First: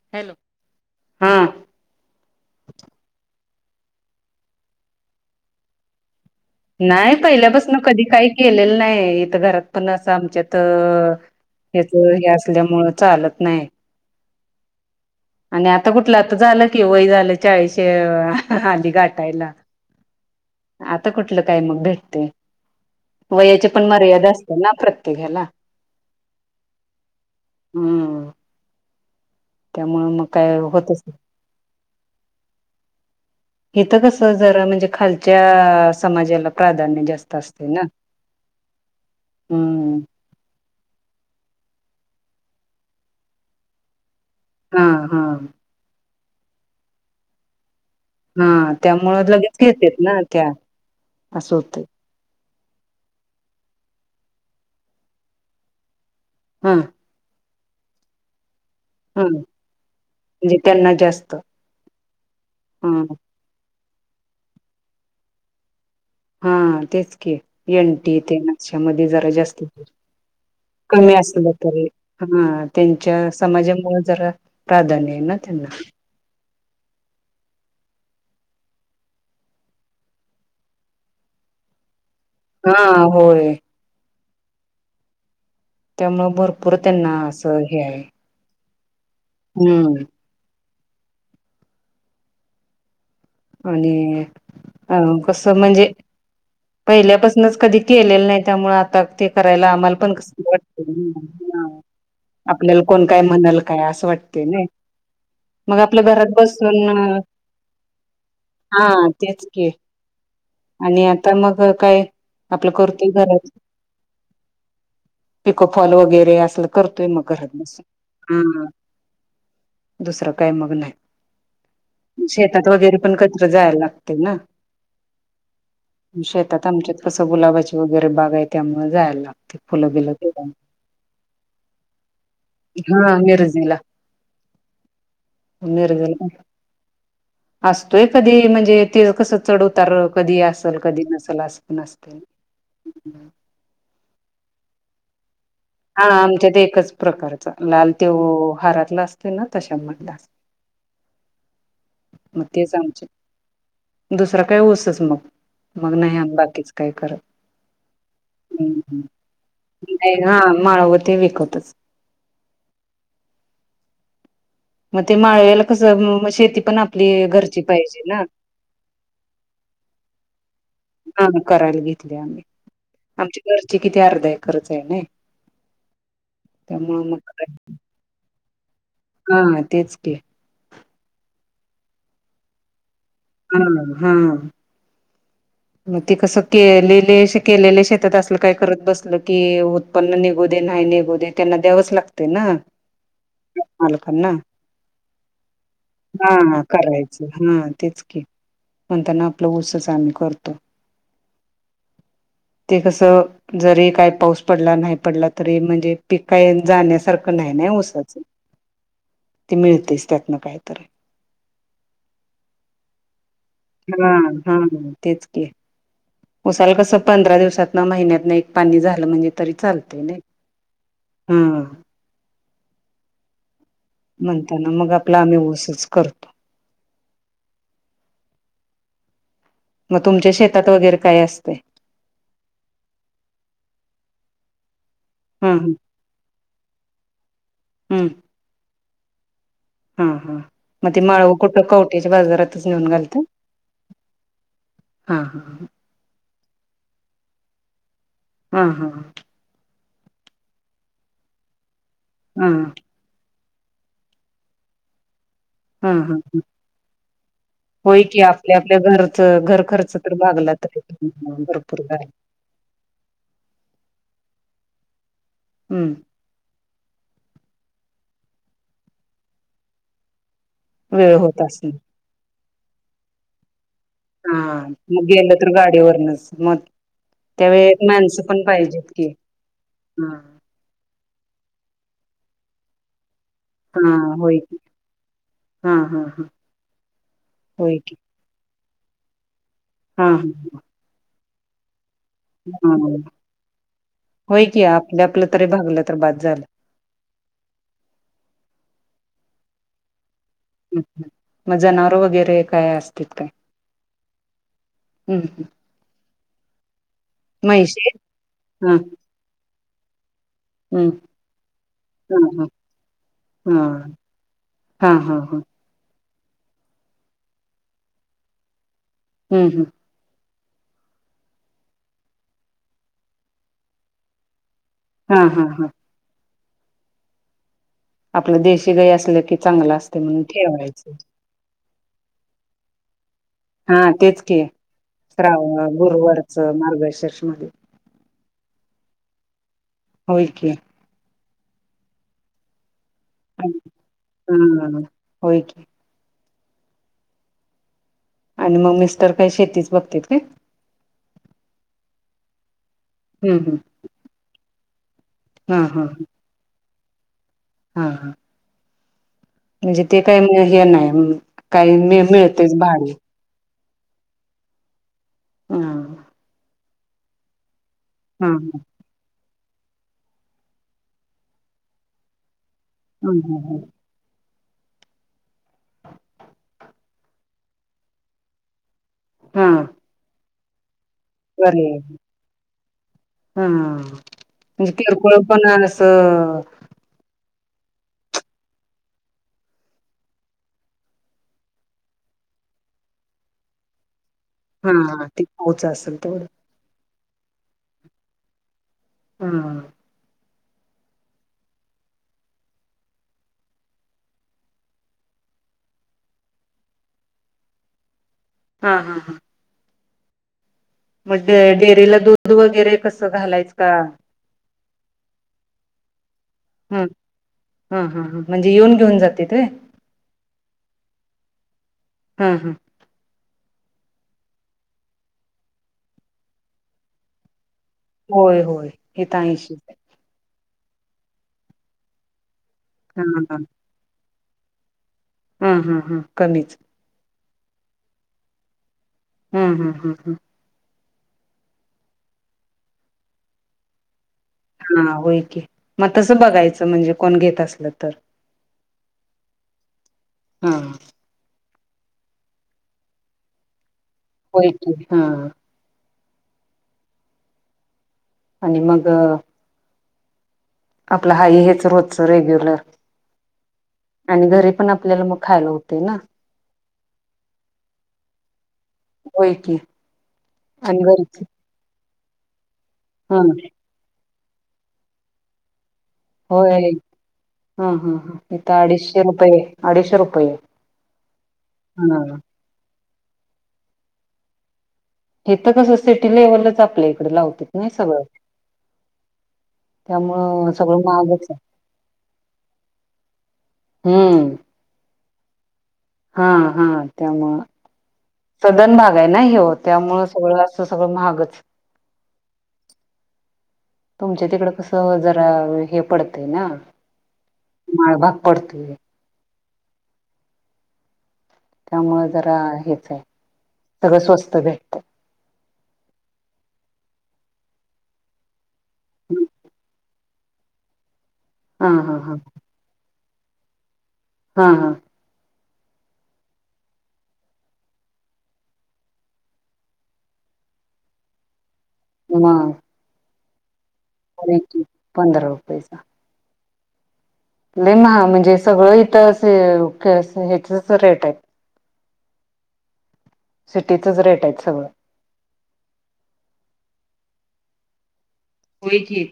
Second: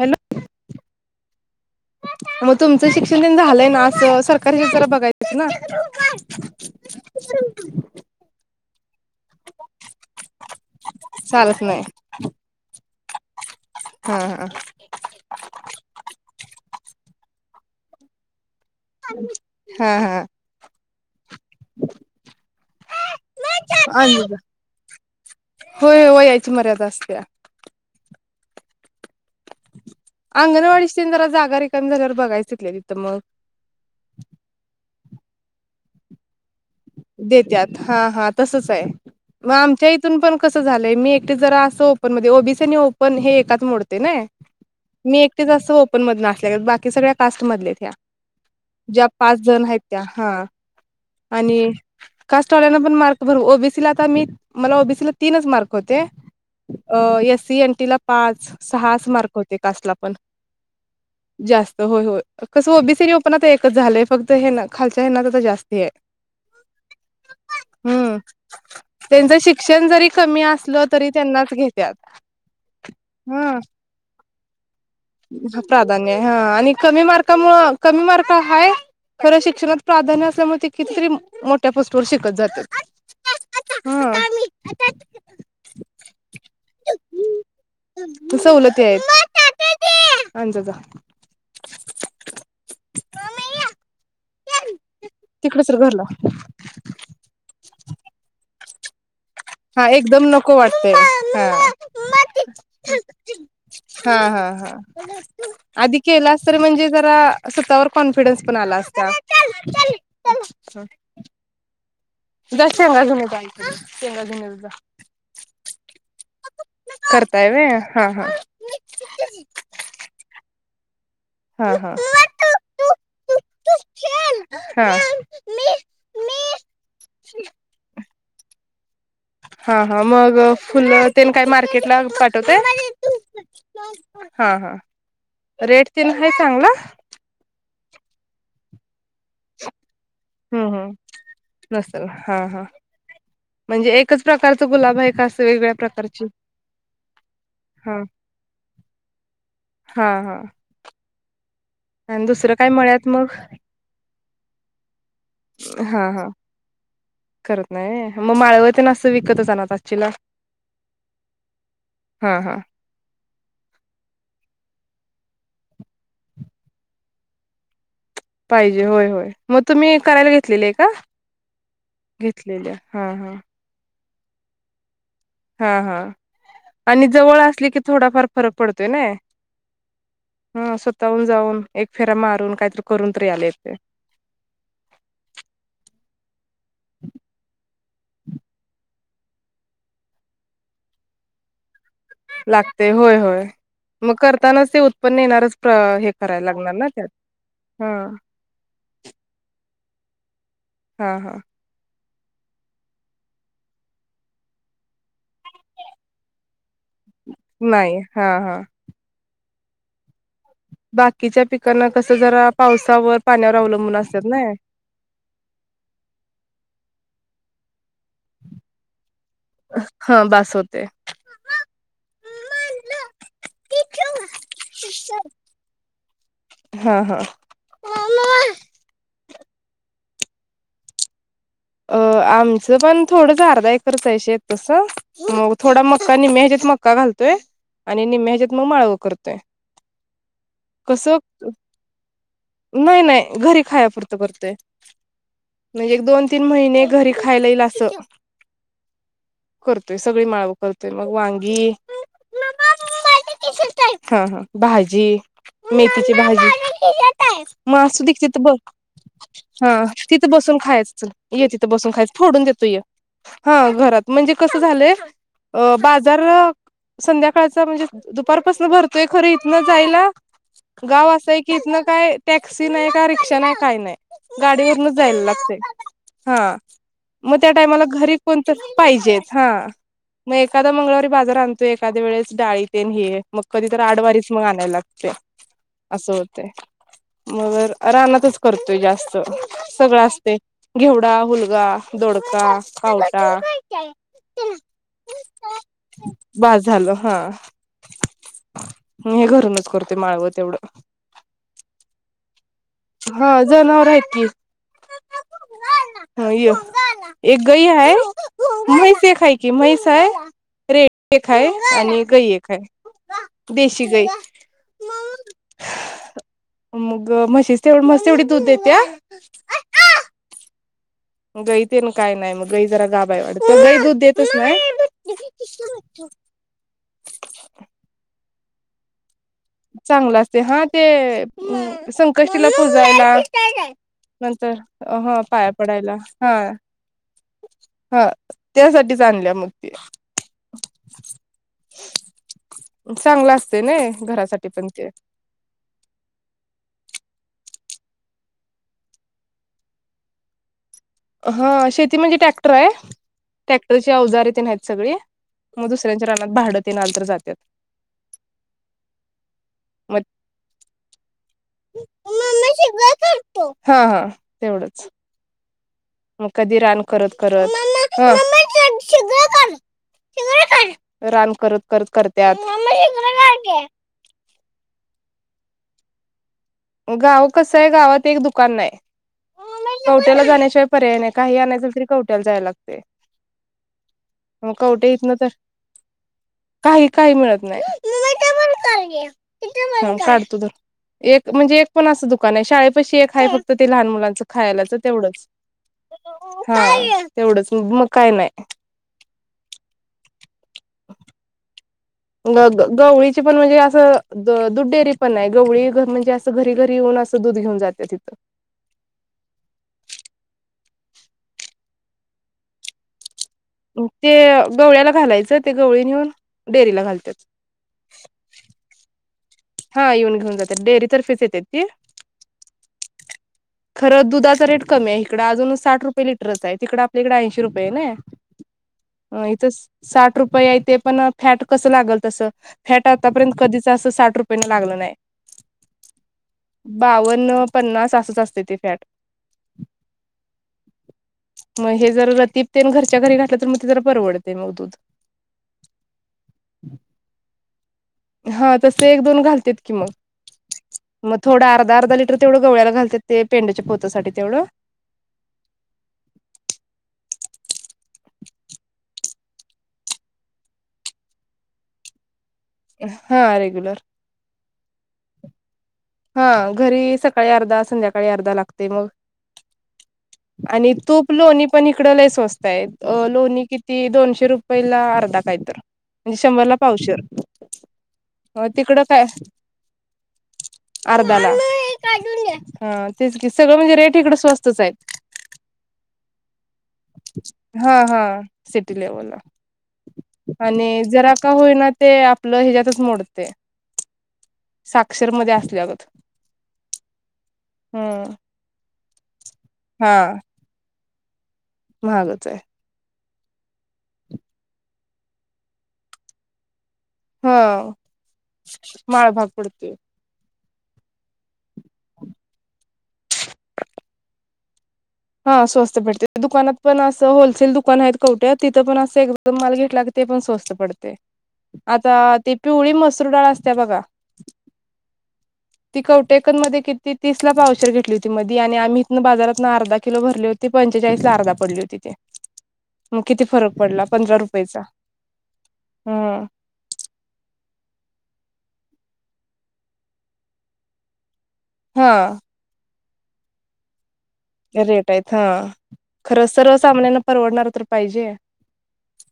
Hello... हा मग तुमच शिक्षण काय झालंय? सरकारी हे ज्यात बघायचं ना. नाही.. पहिल्यापासून कधी काही केलेलं नाहीय. इथ.. घरात पण असं आमच्यात अ चालत नाही ह्याच हे असल्यामुळं चालत नाही. हा हा आणि आता कुठलं? आता झालं कि, वय झालं. चाळीस आली, घाटायला, हा हा आता कुठलं काय मग भेटतयं. वयाची पण आणि मर्यादा असते ना, प्रत्येकाला. होय [unintelligible] असत्या. [inaudible] त्यामुळे मग काय होतच अंगणवाडीशी नाही. जरा जागा रिकामी झाल्यावर बघायच तिथं मग. हित कस जरा म्हणजे खालच्या समाजाला. प्राधान्य जास्त असते देत्यात ना. हा.. हा.. तसच आहे. मग आमच्या हम्म इथून पण कसं झालंय, मी एकटे जरा असं. ओ ओबीसी आणि ओपन हे एकात मोडतयं ना, हा मी हा एकट ओपन मध्ये. बाकी सगळ्या कास्ट मधल्या आहेत्या. म्हयात हा त्यामुळं लगेच घेतेत ना... हा त्या असं होतं. कास्टवाल्यान पण मार्क भरव.. ओबीसीला तर मी मला ओबीसीला तीनच मार्क होते. हा अ... ए. C., N. टी. ला -पाच सहाच मार्क हा होते. कास्ट ला पण, म्हणजे त्यांना जास्त होय.. होय.. कसं ह ओबीसी आणी ओपन आता एकच झालंय. फक्त हेना खालच्या हेनात आता जास्त आहे. हा तेच की एन. हम्म टी ते आशा मध्ये जरा त्यांचं जास्त शिक्षण जरी कमी असलं तरी कमी असलं त्यांनाच तरी, घेत्यात हा त्यांच्या ह समाजामुळे जरा. प्राधान्य आहे ना त्यांना प्राधान्य हा आणि कमी मार्कामुळे कमी मार्क का हाय, खर शिक्षणात प्राधान्य असल्यामुळे किती तरी मोठ्या पोस्ट स्ट वर शिकत जात्यात. हा होय त्यामुळं भरपूर त्यांना असं हे आहे, तेच, हम्म ज जा आणि अ कसं तिकडं सर म्हणजे घरला पहिल्यापासूनच कधी केलेलं नाही त्यामुळे आ ते करायला हा आम्हाला पण एकदम कसं तरी नको वाटतय वाटतंय हम हा आपल्याला कोण काय म्हणल काय असं हा हा वाटतंय नाय, हा हा मग आधी आपलं घरात केलास तर म्हणजे बसून जरा अ स्वतःवर कॉन्फिडन्स पण आला असता तेच की [unintelligible] आणि आता मग काय जा आपलं शेंगा करतोय घेऊन ये जा आईकडनं शेंगा घेऊन ये जा जा. पिको फॉल वगैरे असलं करतोय मग घरात बसून हा. दुसरं काय मग नाही. हा हा शेतात वगैरे पण कधीतर जायला लागतंय ना. हा शेतात आमच्यात कसं गुलाबाची वगैरे बाग आहे त्यामु हा हा मग फुलं तेन काय मार्केट ला पाठवताय? हा मिरजेला हा हा, रेट तेन मिरजेला आहे चांगला? असतोय कधी म्हणजे ते कसं चढ उतार अ हम् हम्, नसल हा हा म्हणजे एकच प्रकारचं गुलाब आहे का असं? वेगळ्या हा प्रकारची आमच्यात एकच प्रकारचा लाल हा त्यो हारातला असतोय ना तशामधला ह आणि मग दुसरं काय तेच आमच्या मळ्यात मग? दुसरा काही ऊसच मग, मग हा नाही हा आम्ही बाकीच काही करत. करत नाही व्हय, मग माळवं तेन असं विकतच आणत असशीला? नाही हा माळव ते विकतच. हा हा. मग ते माळव्याला कसं मग शेती पण आपली घरची पाहिजे. ना पाहिजे होय होय, मग तुम्ही करायला घेतलेलि आहे का? हा करायला घेतलेली हा हा. ते अर्धा एकरच हाय नी. हा हा, आणि मग जवळ असले की थोडाफार फरक पड हा तेच की, जाऊन जाऊन एक फेरा मारून काहीतरी करून तर यायला हा येतंय. हा. ते कसं केलेले केलेले शेतात असलं काय करत बस की उत्पन्न निघू दे नाही निघू दे त्यांना द्यावंच लाग लागतंय होय होय. मग करतानाच ते उत्पन्न येणारच हे करायला हा लागणार ना त्यात करायचं हा. तेच की म्हणताना आपलं ऊसच आम्ही करतो. हा हा ते कसं, जरी काय पाऊस पडला नाही पडला तरी म्हणजे पिक काय जाण्यासारखं नाही ना ऊसाच, हा हा ते मिळतंयच त्यातनं काय बाकीच्या पिकांना कसं जरा पावसावर, पाण्यावर अवलंबून हा असतात ना हा हा, तेच की उसाला कसं पंधरा दिवसात न महिन्यातनं एक पाणी झालं म्हणजे तरी चालतंय नाय, हा बास होते. हम म्हणताना मग आपला आम्ही ऊसच करतो. हा हा मग तुमच्या शेतात वगैरे काय अस. अ आमचं पण थोडंच अर्धा एकरच हाय शेत तस. हा मग थोडा मक्का निम्म्या ह्याच्यात मक्का घालतोय आणि हम्म निम्म्या ह्याच्यात मग माळव करतोय. हा हा मग ते कस माळव कुठं कवट्याच्या बाजारातच नेऊन नाही घालता नाही घरी खाया फुरत करतोय. हा हा म्हणजे, एक दोन तीन महिने घरी खायला येईल असं. हा हा. करतोय सगळी माळव करतोय मग वांगी, हा. हा हा भाजी, हा मेथीची हा भाजी, होय मासू दे की तिथ आपल्या बघ आपल्या घरच घर हा खर्च तिथं बघ. [unintelligible] ये तिथं बसून काय खायच फोडून देतोय हा घरात म्हणजे कसं झालंय. अ हम्म बाजार. संध्याकाळच म्हणजे दुपारपासून भरतोय खरं इथन जायला गाव वेळ असं आहे होत की असेल इथनं काय टॅक्सी नाही, का रिक्षा नाही, काही नाही. गाडी वरनच जायला लागतय. हा म. मग त्या टायमाला घरी कोणत पाहिजेतेत हा मग हा एखादा मंगळवारी बाजार आण तो एखाद्या वेळेस डाळीतन हे मग कधीत आडवारीच होय मग की आणायला लागते. हा हा असं हा होते मग होय की रानातच करतोय जास्त. सगळं हा असते हा. घेवडा, हलगा, दोडका, हा खावटा, होय की आपल्या आपलं तरी भागलं तर बाद बास झालं हा म हे घरूनच. करतोय माळव. मग जनावर वगैरे एक हा जनावर आहेत की, हम्म ह य एक गई म्हैशी आहेय, हा म्हहेस एकाय की, म्हहेस आहे. हम्म रेड एक आहे, आणि गई हा एक आहे. हा देशी गई हा हा हा. मग म्हशी तेवढ मस् तेवढी दूध देत्या. हम्म हम्म. गई ते ना काय नाही मग गई जरा गाबा वाडत गई दूध देतच नाय. हा हा हा [unintelligible] आपलं देशी गाई असलं की. असते चांगलं म्हणून असत हा ठेवायचं ते संकष्टीला पूजायला. हा तेच की नंतर ह पाया श्रावण पडायला हा. गुरुवारच मार्गशीर्ष मध्ये हा त्यासाठीच आणल्या मगती. होय की चांगलं असते नय घरासाठी. पण हा ते होय क. आणि मग मिस्टर काही शेतीच बघत्यात काय. हा शेती म्हणजे ट्रॅक्टर आहे हम्म हम्म टॅक्टरची अवजार तेन आहेत सगळी. हा मग हा दुसऱ्यांच्या रानात भाडत आलं तर जातात. हा हा. म्हणजे ते मग काही हे नाही काही मि मिळतेच भाडे. हा हा तेवढंच. हा मग कधी रान करत करत. हा रान करत करत करत्यात. हा गाव कस आहे गावात एक दुकान नाही हा कवट्याला जाण्या पर्याय नाही काही आणायच बरे तरी कवट्याला जाय लागते. हा म्हणजे मग कवठे. किरकोळ [unintelligible] पण असं नाही. म्हणजे एक पण असं दुकान आहे शाळे खायलातर हा ते तेवढंच पोच असेल तेवढं हा तेवढंच मग काय नाही? हा. [unintelligible] ग गवळीची पण म्हणजे असं दुधडेरी पण आहे गवळी म्हणजे असं घरी घरी येऊन दूधे घेऊन जाते तिथं. हा हा हा. मग डेअरीला दूध वगैरे कसं घालायचं का? ते गवळ्याला घालायचं ते गवळी नेऊन डेअरीला हम घालतात हा हा ह म्हणजे येऊन घेऊन जात हा येऊन घेऊन जातात डेअरी तर्फीच येते ती. हा हा खरं दुधाचा रेट कमी आहे, इकडं अजून साठ रुपये लिटरच आहे तिकडे आपल्याकडे ऐंशी [inaudible] रुपय नय होय होय हे तर आणि इत ऐंशीच आहे साठ रुपय ते पण फॅट कसं लागल तसं फॅट हा आतापर्यंत हा कधीच असं साठ रुपयेने लागलं नाही. हा हा हा कमीच. बावन्न पन्नास असच असते ते फॅट. हम् हम् हम् हम मग हे जर रतपतेन घरच्या घरी घातलं तर मग ते जरा परवडत हा होय की, मग तसं बघायचं म्हणजे कोण घेत असल हा तस एक दोन घालत की मग हा मग थोड अर्धा लिटर तेवढ गवळ्या घालात ते पेडच्यात होय की हा. आणि मग आपलं हाई हेच रोजच रेग्युलर हा रेग्युलर. आणि घरी पण आपल्याला मग खायला ना हा घरी सकाळी अर्धा संध्याकाळी अर्धा लागते मग. होय की आणि तूप लोणी पण इकड लई स्वस्तय हा लोणी किती दोनशे रुपय ला अर्धा काहीतर. होय हा हा ह इथ तिकडं अडीचशे काय रुपये, अडीचशे रुपये हा हा तेचकी सगळ म्हणजे रेट इकडं स्वस्तच हायेत. हे तर कसं सिटी लेव्हलच आपल्या इकडे लावतात नाही हा हा सगळं सिटी लेवलला. त्यामुळं सगळं आणि जरा महागच का होईना ते आपलं हेच्यातच मोडते. हम्म. अक्षरमध्ये असल्या अगं हा हा त्यामुळे हम्म सदन भाग आहे, ना हे हा त्यामुळे सगळं अस सगळं महागच. महागच आहे. तुमच्या तिकड कसं जरा हे पडतंय ना. हा माळभाग पडतोय. माळभाग पडतोय. त्यामुळे जरा हेच आहे सगळं स्वस्तच आहे. हा स्वस्त भेटते दुकानात पण असं होलसेल दुकान आहेत कवठ्या तिथं पण असं एकदम माल घेतला ते पण स्वस्त पडते हा हा हा आता ती पिवळी मसरू डाळ असते बघा. हा हा. ती कवटेकन मध्ये किती तीस ला पावशर घेतली होती मधी आणि आम्ही इथ बाजारात अर्धा किलो भरली होती पंचेचाळीस ला अर्धा पडली होती ते मग मग किती फरक? पडला पंधरा रुपययाचा पंधरा हम्म. लइ महाग म्हणजे सगळं इथं असे ह्याचच रेट आहे. हा. सिटीत. रेट आहेत हा खरंच सर्व सामान्यांना परवडणार तर पाहिजे. होयकी,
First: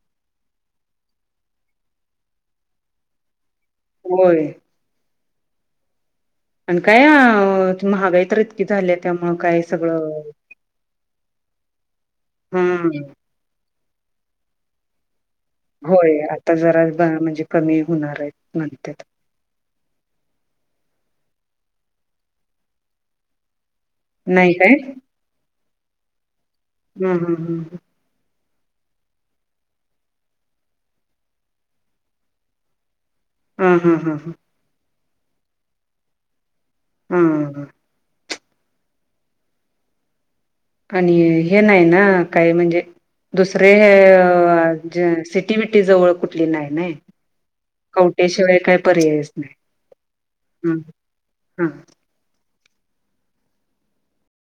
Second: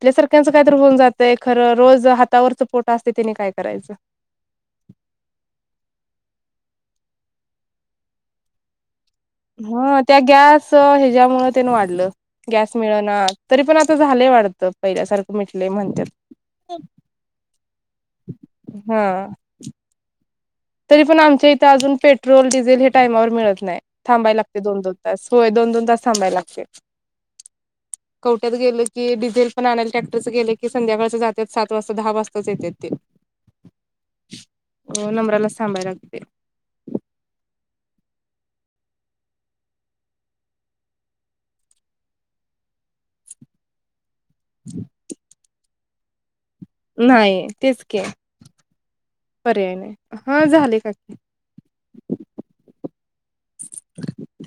आपल्या सारख्यांचं काय तर होऊन जातंय खरं रोज हातावरचं पोटा असते तिने काय क होय. आणि काय महागाई तर इतकी झालेत. ह त्या गॅस ह्यच्या मुळे त्यान वाढलं गॅस मिळ हम्म ना, तरी पण आप झालंय वाटत पहिल्या सारख. होय आता जरा म्हणजे कमी होणार आहे म्हणत्यात. हा तरी पण आमच्या इथ अजून पेट्रोल, डिझेल हे टायमावर मिळत नाही. थांबाय नाही लागते दोन, दोन तास. होय दोन दोन तासथांबाय लागते. हम् हम् हम् ह! कवट्यात गेलकी डिझेल पण आणायला ट्रॅक्टरचं गेले की संध्याकाळचं जातात सात वाजता दहा वाजताच येत ते. हम हम् हम ह! हो नंबराला चे थांबााय लागते. हम ह! आणि हे नाही ना. काय म्हणजे? दुसरे हे. सिटी बिटी जवळ कुठ? नाही नाही तेच की कवटेशिवाय काही पर्यायच नाही पर्याय हा झाले काकी हम! [inaudible]